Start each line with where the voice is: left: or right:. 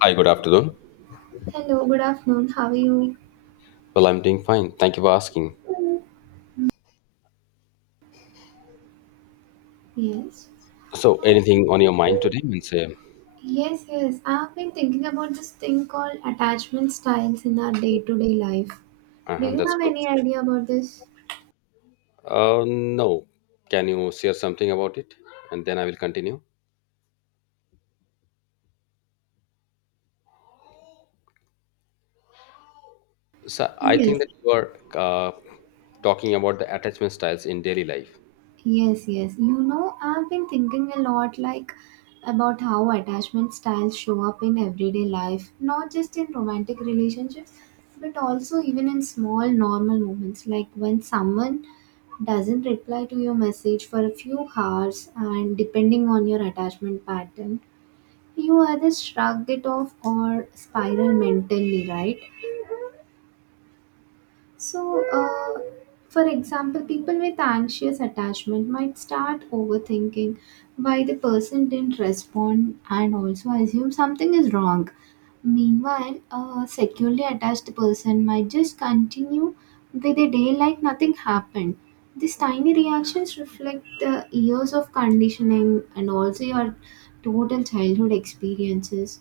left: Hi, good afternoon.
right: Hello, good afternoon. How are you?
left: Well, I'm doing fine. Thank you for asking.
right: Yes.
left: So, anything on your mind today? Means,
right: Yes. I've been thinking about this thing called attachment styles in our day to day life. Do
left: uh-huh,
right: you
left: that's
right: have
left: good.
right: any idea about this?
left: No. Can you share something about it? And then I will continue. So, I
right: Yes.
left: think that you are uh, talking about the attachment styles in daily life.
right: Yes. You know, I've been thinking a lot like about how attachment styles show up in everyday life, not just in romantic relationships, but also even in small normal moments like when someone doesn't reply to your message for a few hours and, depending on your attachment pattern, you either shrug it off or spiral mentally, right? So, for example, people with anxious attachment might start overthinking why the person didn't respond and also assume something is wrong. Meanwhile, a securely attached person might just continue with a day like nothing happened. These tiny reactions reflect the years of conditioning and also your total childhood experiences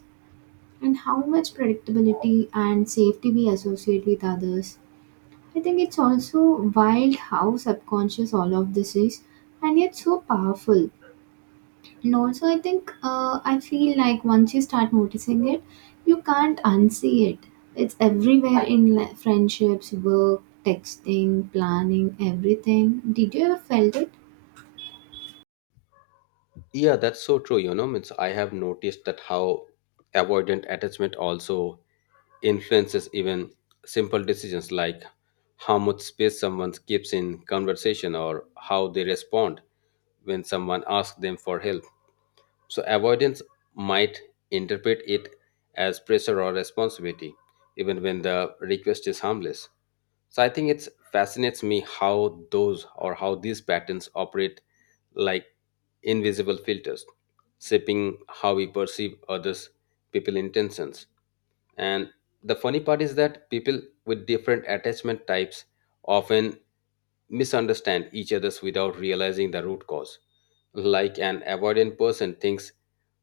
right: and how much predictability and safety we associate with others. I think it's also wild how subconscious all of this is, and yet so powerful. And also, I feel like once you start noticing it, you can't unsee it. It's everywhere in friendships, work, texting, planning, everything. Did you ever felt it?
left: Yeah, that's so true. Means I have noticed that how avoidant attachment also influences even simple decisions like how much space someone keeps in conversation or how they respond when someone asks them for help. So, avoidance might interpret it as pressure or responsibility, even when the request is harmless. So I think it's fascinates me how those or how these patterns operate like invisible filters, shaping how we perceive others, people intentions. And the funny part is that people with different attachment types often misunderstand each other's without realizing the root cause. Like an avoidant person thinks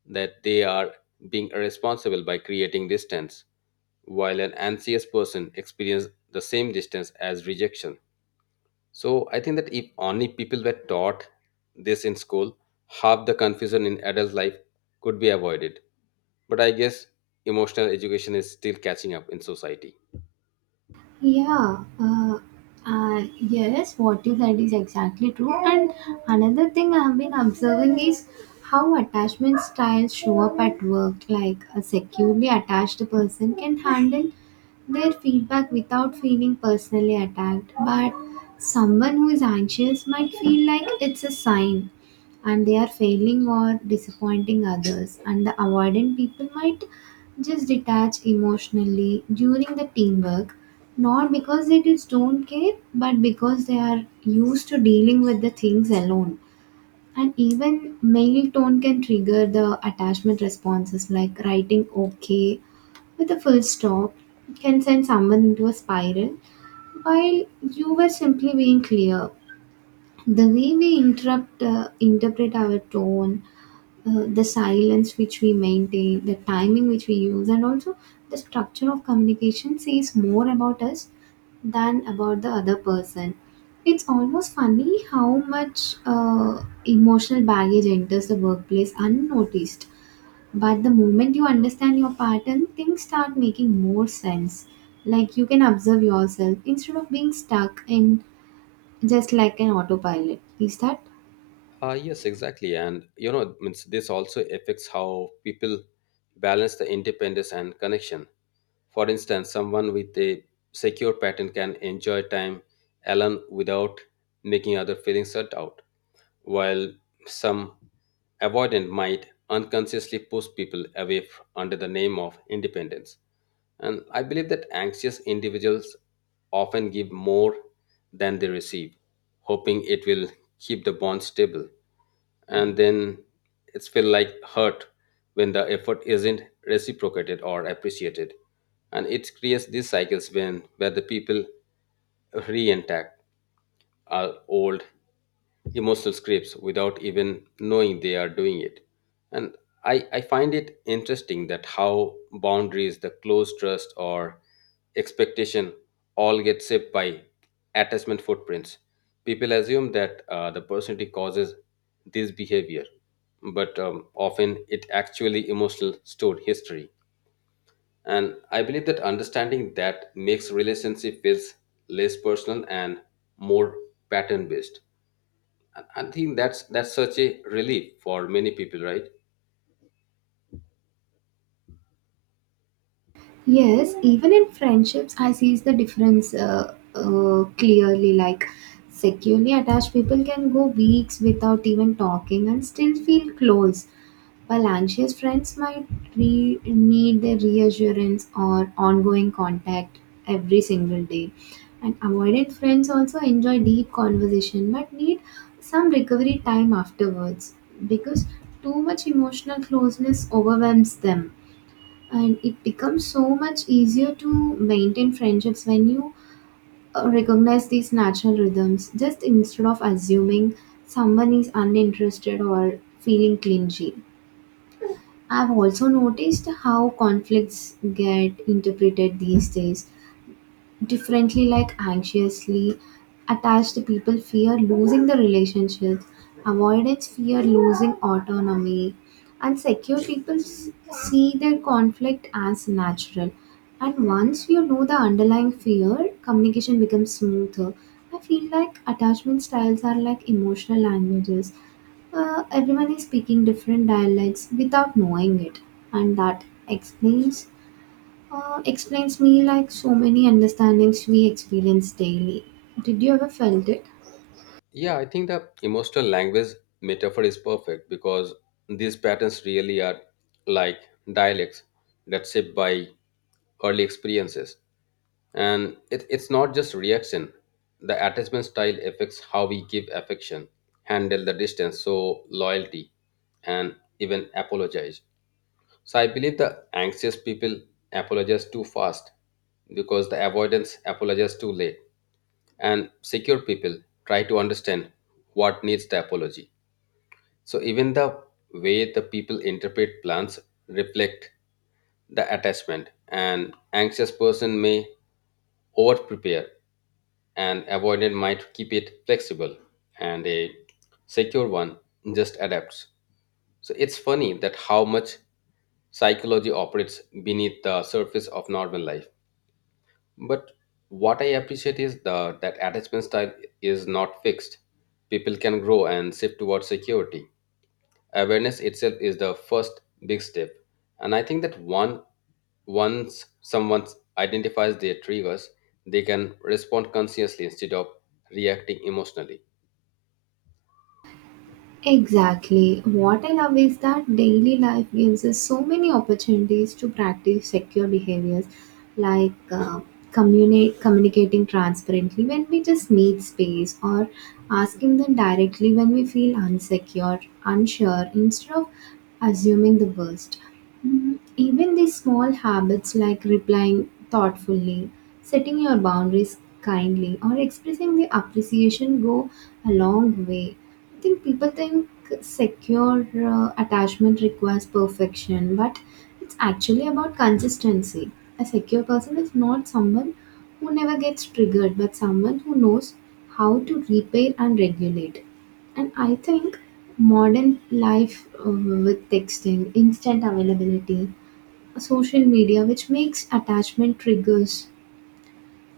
left: that they are being irresponsible by creating distance, while an anxious person experiences the same distance as rejection. So I think that if only people were taught this in school, half the confusion in adult life could be avoided. But I guess emotional education is still catching up in society.
right: Yeah, yes, what you said is exactly true. And another thing I have been observing is how attachment styles show up at work. Like, a securely attached person can handle their feedback without feeling personally attacked, but someone who is anxious might feel like it's a sign and they are failing or disappointing others, and the avoidant people might just detach emotionally during the teamwork, not because they just don't care but because they are used to dealing with the things alone. And even male tone can trigger the attachment responses, like writing okay with a full stop can send someone into a spiral, while you were simply being clear. The way we interrupt interpret our tone, the silence which we maintain, the timing which we use, and also the structure of communication says more about us than about the other person. It's almost funny how much emotional baggage enters the workplace unnoticed. But the moment you understand your pattern, things start making more sense. Like, you can observe yourself instead of being stuck in just like an autopilot. Is that?
left: Yes, exactly. And means this also affects how people balance the independence and connection. For instance, someone with a secure patent can enjoy time alone without making other feeling shut out, while some avoidant might unconsciously push people away under the name of independence. And I believe that anxious individuals often give more than they receive, hoping it will keep the bond stable, and then it's feel like hurt when the effort isn't reciprocated or appreciated, and it creates these cycles when where the people reintact our old emotional scripts without even knowing they are doing it. And I find it interesting that how boundaries, the close trust or expectation all get shaped by attachment footprints. People assume that the personality causes this behavior, but often it actually emotional stored history. And I believe that understanding that makes relationship feels less personal and more pattern based. And I think that's such a relief for many people, right?
right: Yes, even in friendships, I see the difference clearly. Like, securely attached people can go weeks without even talking and still feel close, while anxious friends might need the reassurance or ongoing contact every single day. And avoidant friends also enjoy deep conversation but need some recovery time afterwards, because too much emotional closeness overwhelms them. And it becomes so much easier to maintain friendships when you recognize these natural rhythms, just instead of assuming someone is uninterested or feeling clingy. I've also noticed how conflicts get interpreted these days differently. Like, anxiously attached people fear losing the relationships, avoidance fear losing autonomy, and secure people see their conflict as natural. And once you know the underlying fear, communication becomes smoother. I feel like attachment styles are like emotional languages. Everyone is speaking different dialects without knowing it, and that explains me like so many understandings we experience daily. Did you ever felt it?
left: Yeah, I think the emotional language metaphor is perfect because these patterns really are like dialects that shaped by early experiences. And it's not just reaction. The attachment style affects how we give affection, handle the distance, so loyalty, and even apologize. So I believe the anxious people apologize too fast because the avoidance apologizes too late and secure people try to understand what needs the apology. So even the way the people interpret plans reflect the attachment. An anxious person may over prepare and avoidant might keep it flexible and a secure one just adapts. So it's funny that how much psychology operates beneath the surface of normal life. But what I appreciate is that attachment style is not fixed. People can grow and shift towards security. Awareness itself is the first big step. And I think that once someone identifies their triggers, they can respond consciously instead of reacting emotionally.
right: Exactly. What I love is that daily life gives us so many opportunities to practice secure behaviors, like communicating transparently when we just need space, or asking them directly when we feel unsure, instead of assuming the worst. Mm. Even these small habits, like replying thoughtfully, setting your boundaries kindly, or expressing the appreciation, go a long way. I think people think secure attachment requires perfection, but it's actually about consistency. A secure person is not someone who never gets triggered, but someone who knows how to repair and regulate. And I think modern life with texting, instant availability, social media, which makes attachment triggers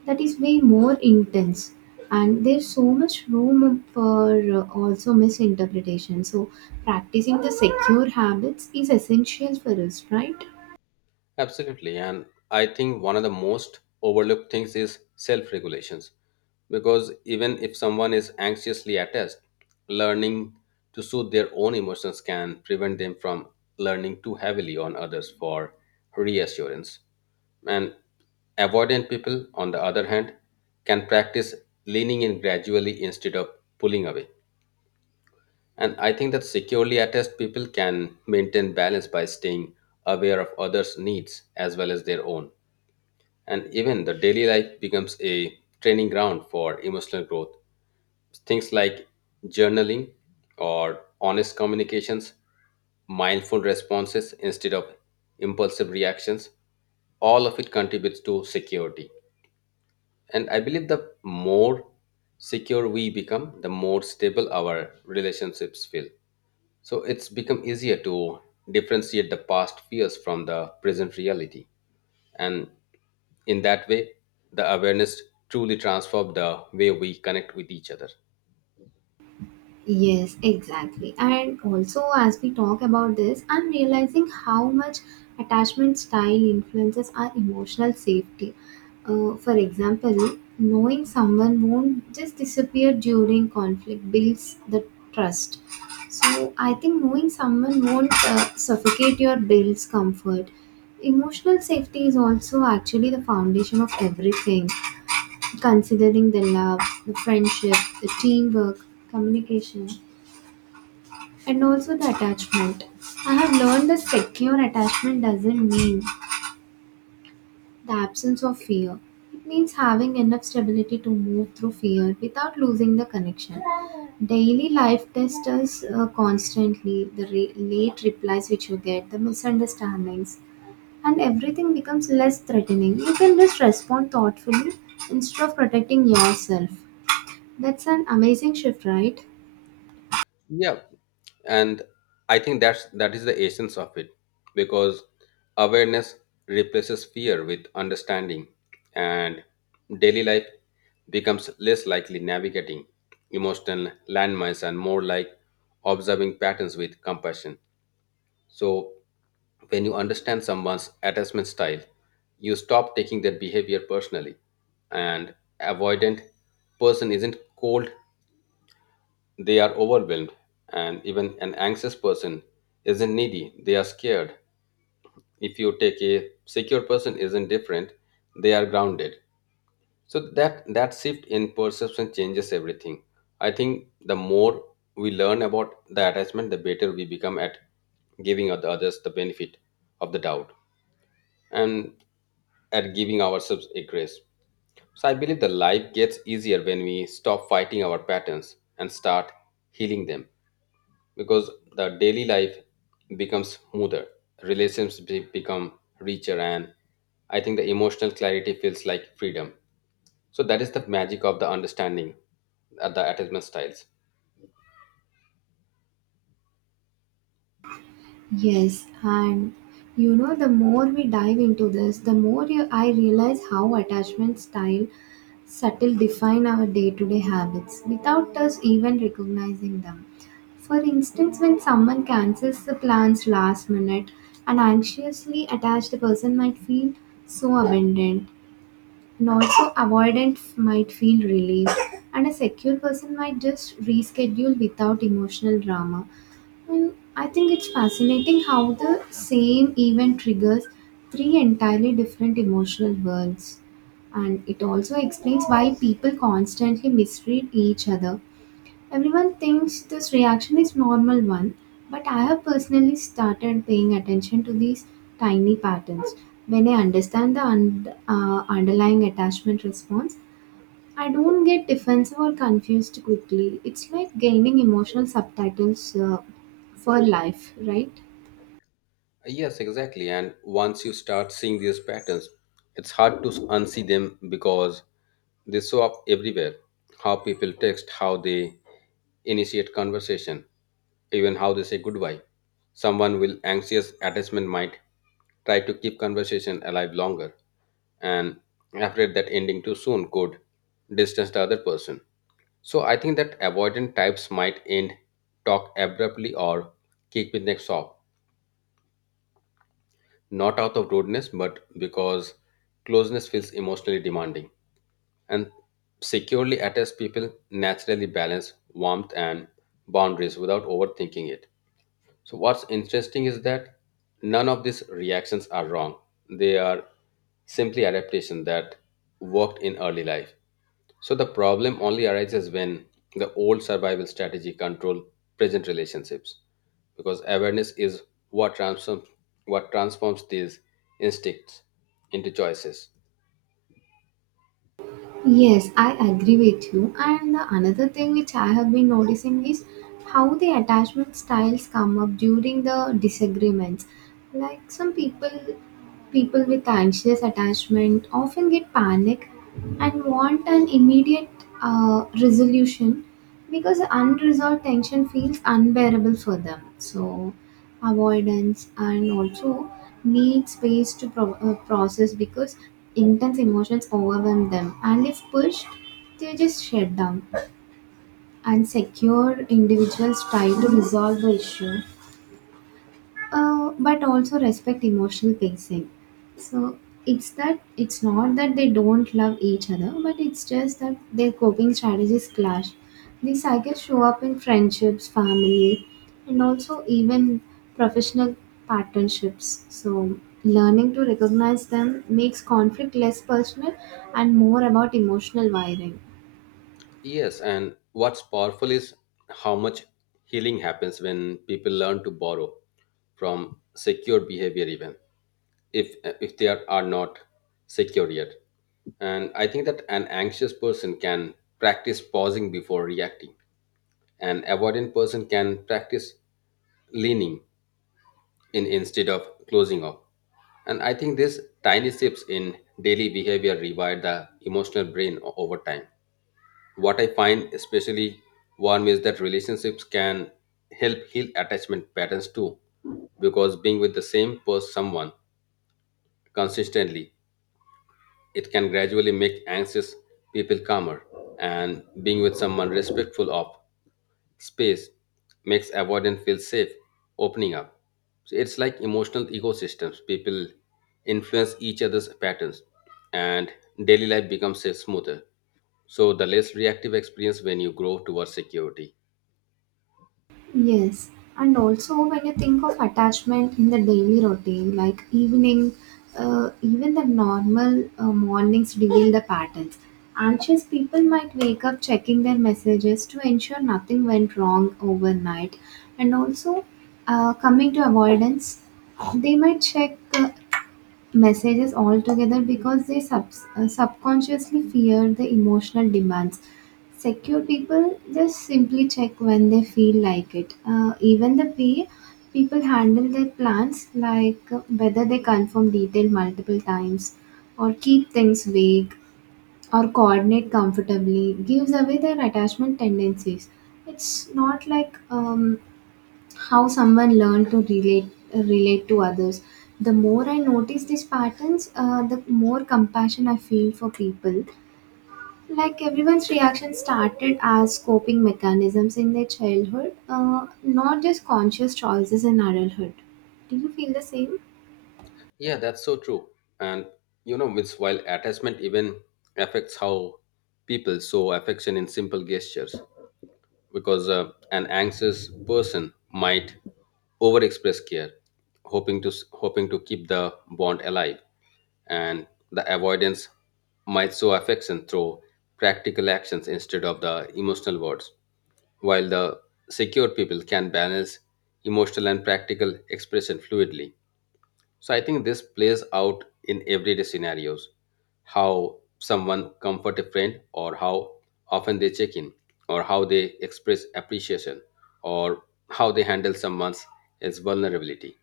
right: that is way more intense, and there's so much room for also misinterpretation, so practicing the secure habits is essential for us, right?
left: Absolutely. And I think one of the most overlooked things is self regulations. Because even if someone is anxiously attached, learning to soothe their own emotions can prevent them from learning too heavily on others for reassurance. And avoidant people, on the other hand, can practice leaning in gradually instead of pulling away. And I think that securely attached people can maintain balance by staying aware of others' needs as well as their own. And even the daily life becomes a training ground for emotional growth. Things like journaling or honest communications, mindful responses instead of impulsive reactions, all of it contributes to security. And I believe the more secure we become, the more stable our relationships feel. So it's become easier to differentiate the past fears from the present reality. And in that way, the awareness truly transformed the way we connect with each other.
right: Yes, exactly. And also, as we talk about this, I'm realizing how much attachment style influences our emotional safety. For example, knowing someone won't just disappear during conflict builds the trust. So I think knowing someone won't suffocate your builds comfort. Emotional safety is also actually the foundation of everything, considering the love, the friendship, the teamwork, communication. And also the attachment. I have learned that secure attachment doesn't mean the absence of fear. It means having enough stability to move through fear without losing the connection. Daily life tests us constantly, the late replies which you get, the misunderstandings, and everything becomes less threatening. You can just respond thoughtfully instead of protecting yourself. That's an amazing shift, right?
left: Yeah. And I think that is the essence of it because awareness replaces fear with understanding and daily life becomes less likely navigating emotional landmines and more like observing patterns with compassion. So when you understand someone's attachment style, you stop taking their behavior personally. And avoidant person isn't cold, they are overwhelmed. And even an anxious person isn't needy, they are scared. If you take a secure person isn't different, they are grounded. So that shift in perception changes everything. I think the more we learn about the attachment, the better we become at giving the others the benefit of the doubt. And at giving ourselves a grace. So I believe the life gets easier when we stop fighting our patterns and start healing them because the daily life becomes smoother, relationships become richer, and I think the emotional clarity feels like freedom. So that is the magic of the understanding at the attachment styles.
right: Yes, and you know, the more we dive into this, the I realize how attachment style subtle define our day-to-day habits without us even recognizing them. For instance, when someone cancels the plans last minute, an anxiously attached person might feel so abandoned, and also avoidance might feel relieved, and a secure person might just reschedule without emotional drama. And I think it's fascinating how the same event triggers three entirely different emotional worlds. And it also explains why people constantly mistreat each other. Everyone thinks this reaction is normal one, but I have personally started paying attention to these tiny patterns. When I understand the underlying attachment response, I don't get defensive or confused quickly. It's like gaining emotional subtitles for life, right?
left: Yes, exactly. And once you start seeing these patterns, it's hard to unsee them because they show up everywhere. How people text, how they initiate conversation, even how they say goodbye. Someone with anxious attachment might try to keep conversation alive longer and afraid that ending too soon could distance the other person. So I think that avoidant types might end talk abruptly or kick with next off not out of rudeness, but because closeness feels emotionally demanding. And securely attached people naturally balance warmth and boundaries without overthinking it. So, what's interesting is that none of these reactions are wrong, they are simply adaptation that worked in early life. So the problem only arises when the old survival strategy control present relationships because awareness is what transforms what transforms these instincts into choices.
right: Yes, I agree with you. And the another thing which I have been noticing is how the attachment styles come up during the disagreements. Like, some people people with anxious attachment often get panic and want an immediate resolution because unresolved tension feels unbearable for them. So avoidance and also need space to process because intense emotions overwhelm them, and if pushed they just shut down. And secure individuals try to resolve the issue, but also respect emotional pacing. So it's that it's not that they don't love each other, but it's just that their coping strategies clash. These cycles show up in friendships, family, and also even professional partnerships. So learning to recognize them makes conflict less personal and more about emotional wiring.
left: Yes, and what's powerful is how much healing happens when people learn to borrow from secure behavior even if if they are not secure yet. And I think that an anxious person can practice pausing before reacting. An avoidant person can practice leaning in instead of closing off. And I think these tiny shifts in daily behavior rewire the emotional brain over time. What I find especially warm is that relationships can help heal attachment patterns too, because being with the same person, someone consistently, it can gradually make anxious people calmer, and being with someone respectful of space makes avoidance feel safe, opening up. So it's like emotional ecosystems. People influence each other's patterns, and daily life becomes a smoother. So the less reactive experience when you grow towards security.
right: Yes, and also when you think of attachment in the daily routine, like evening, even the normal mornings reveal the patterns. Anxious people might wake up checking their messages to ensure nothing went wrong overnight, and also coming to avoidance, they might check messages altogether because they subconsciously fear the emotional demands. Secure people just simply check when they feel like it. Even the pay, people handle their plans like whether they confirm detail multiple times or keep things vague or coordinate comfortably gives away their attachment tendencies. It's not like how someone learned to relate to others. The more I notice these patterns, the more compassion I feel for people. Like, everyone's reaction started as coping mechanisms in their childhood, uh, not just conscious choices in adulthood. Do you feel the same?
left: Yeah, that's so true. And it's while attachment even affects how people show affection in simple gestures. Because an anxious person might overexpress care, hoping to keep the bond alive, and the avoidance might show affection through practical actions instead of the emotional words, while the secure people can balance emotional and practical expression fluidly. So I think this plays out in everyday scenarios, how someone comfort a friend or how often they check in or how they express appreciation or how they handle someone's else vulnerability.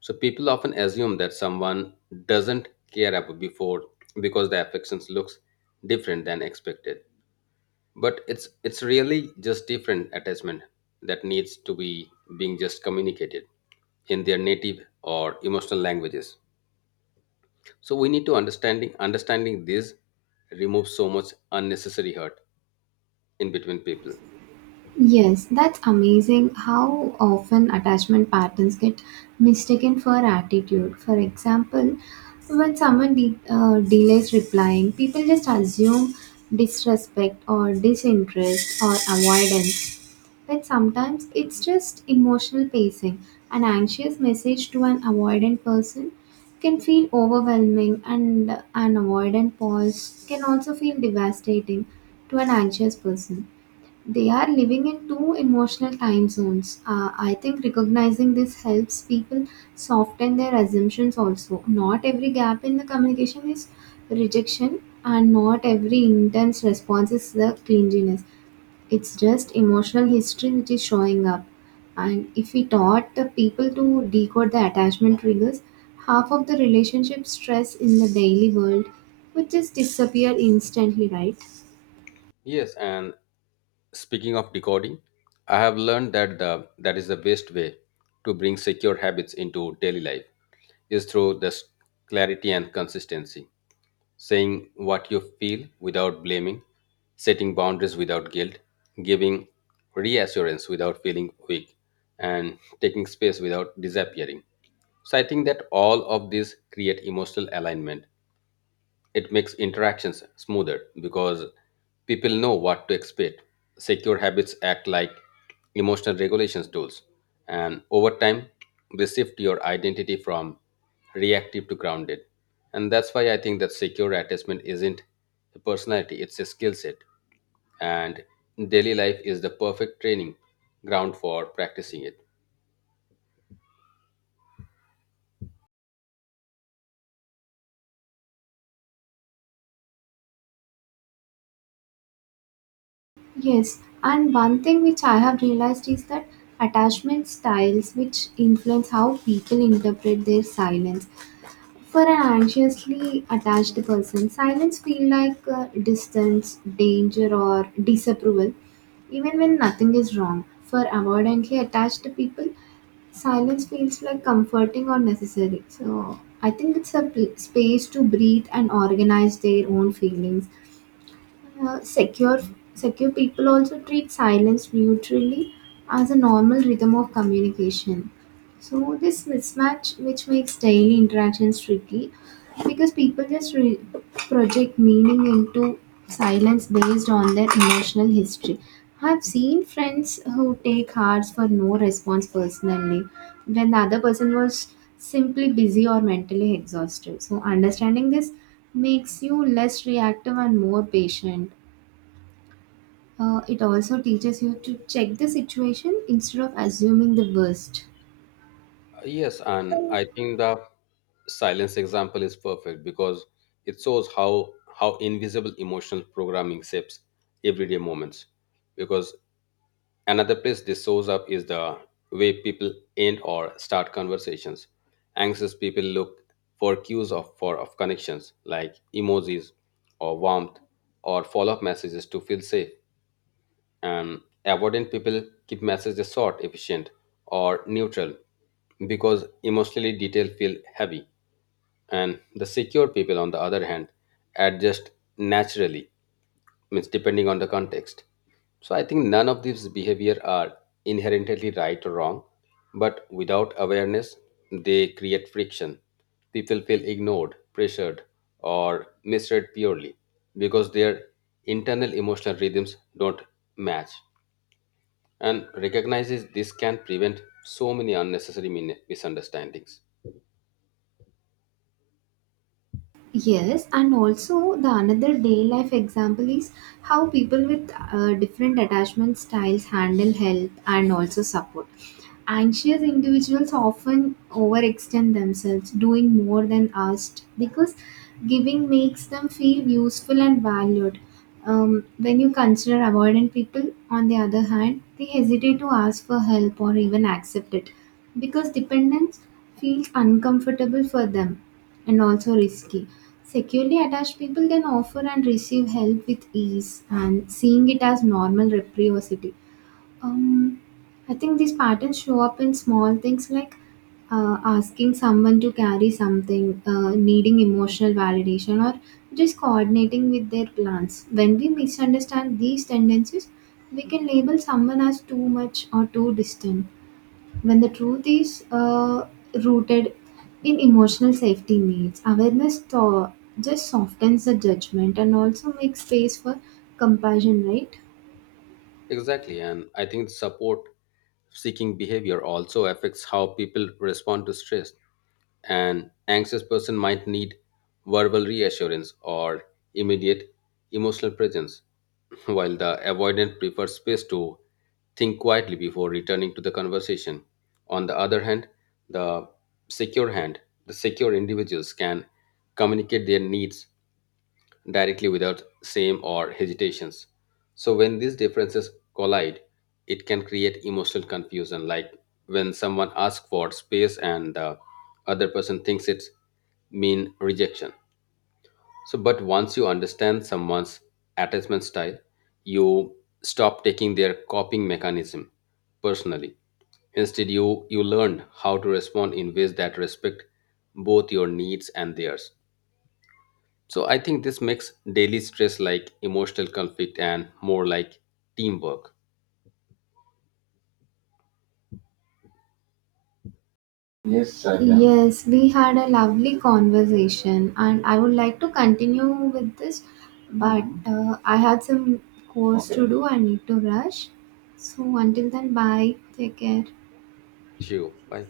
left: So people often assume that someone doesn't care about before because the affections looks different than expected. But it's really just different attachment that needs to be being just communicated in their native or emotional languages. So we need to understanding this removes so much unnecessary hurt in between people.
right: Yes, that's amazing how often attachment patterns get mistaken for attitude. For example, when someone delays replying, people just assume disrespect or disinterest or avoidance. But sometimes it's just emotional pacing. An anxious message to an avoidant person can feel overwhelming, and an avoidant pause can also feel devastating to an anxious person. They are living in two emotional time zones. I think recognizing this helps people soften their assumptions also. Not every gap in the communication is rejection, and not every intense response is the clinginess. It's just emotional history which is showing up. And if we taught the people to decode the attachment triggers, half of the relationship stress in the daily world would just disappear instantly, right?
left: Yes, and speaking of decoding, I have learned that that is the best way to bring secure habits into daily life is through this clarity and consistency. Saying what you feel without blaming, setting boundaries without guilt, giving reassurance without feeling weak, and taking space without disappearing. So I think that all of these create emotional alignment. It makes interactions smoother because people know what to expect. Secure habits act like emotional regulations tools, and over time, they shift your identity from reactive to grounded. And that's why I think that secure attachment isn't a personality, it's a skill set. And daily life is the perfect training ground for practicing it.
right: Yes, and one thing which I have realized is that attachment styles which influence how people interpret their silence. For an anxiously attached person, silence feel like distance, danger or disapproval even when nothing is wrong. For avoidantly attached people, silence feels like comforting or necessary. So I think it's a space to breathe and organize their own feelings uh, secure, Secure people also treat silence neutrally as a normal rhythm of communication. So this mismatch, which makes daily interactions tricky, because people just project meaning into silence based on their emotional history. I've seen friends who take hearts for no response personally when the other person was simply busy or mentally exhausted. So understanding this makes you less reactive and more patient. It also teaches you to check the situation instead of assuming the worst.
left: Yes, and I think the silence example is perfect because it shows how invisible emotional programming shapes everyday moments. Because another place this shows up is the way people end or start conversations. Anxious people look for cues of connections like emojis or warmth or follow-up messages to feel safe, and avoidant people keep messages short efficient or neutral because emotionally detailed feel heavy, and the secure people on the other hand adjust naturally means depending on the context. So I think none of these behavior are inherently right or wrong, but without awareness they create friction. People feel ignored pressured or misread purely because their internal emotional rhythms don't match, and recognizes this can prevent so many unnecessary misunderstandings.
right: Yes, and also the another day life example is how people with different attachment styles handle health and also support. Anxious individuals often overextend themselves, doing more than asked, because giving makes them feel useful and valued. When you consider avoidant people, on the other hand, they hesitate to ask for help or even accept it because dependence feels uncomfortable for them and also risky. Securely attached people can offer and receive help with ease and seeing it as normal reciprocity. um, I think these patterns show up in small things like asking someone to carry something, needing emotional validation, or just coordinating with their plans. When we misunderstand these tendencies, we can label someone as too much or too distant. When the truth is rooted in emotional safety needs, awareness just softens the judgment and also makes space for compassion, right?
left: Exactly, and I think support seeking behavior also affects how people respond to stress. An anxious person might need verbal reassurance or immediate emotional presence, while the avoidant prefers space to think quietly before returning to the conversation. On the other hand, the secure hand, the secure individuals can communicate their needs directly without shame or hesitations. So when these differences collide, it can create emotional confusion, like when someone asks for space and the other person thinks it's mean rejection. So, but once you understand someone's attachment style, you stop taking their coping mechanism personally. Instead, you learn how to respond in ways that respect both your needs and theirs. So I think this makes daily stress like emotional conflict and more like teamwork.
right: Yes, Sailam. Yes, we had a lovely conversation, and I would like to continue with this, but Mhm. I had some course. Okay. To do, I need to rush. So, until then, bye, take care.
left: See you. Bye.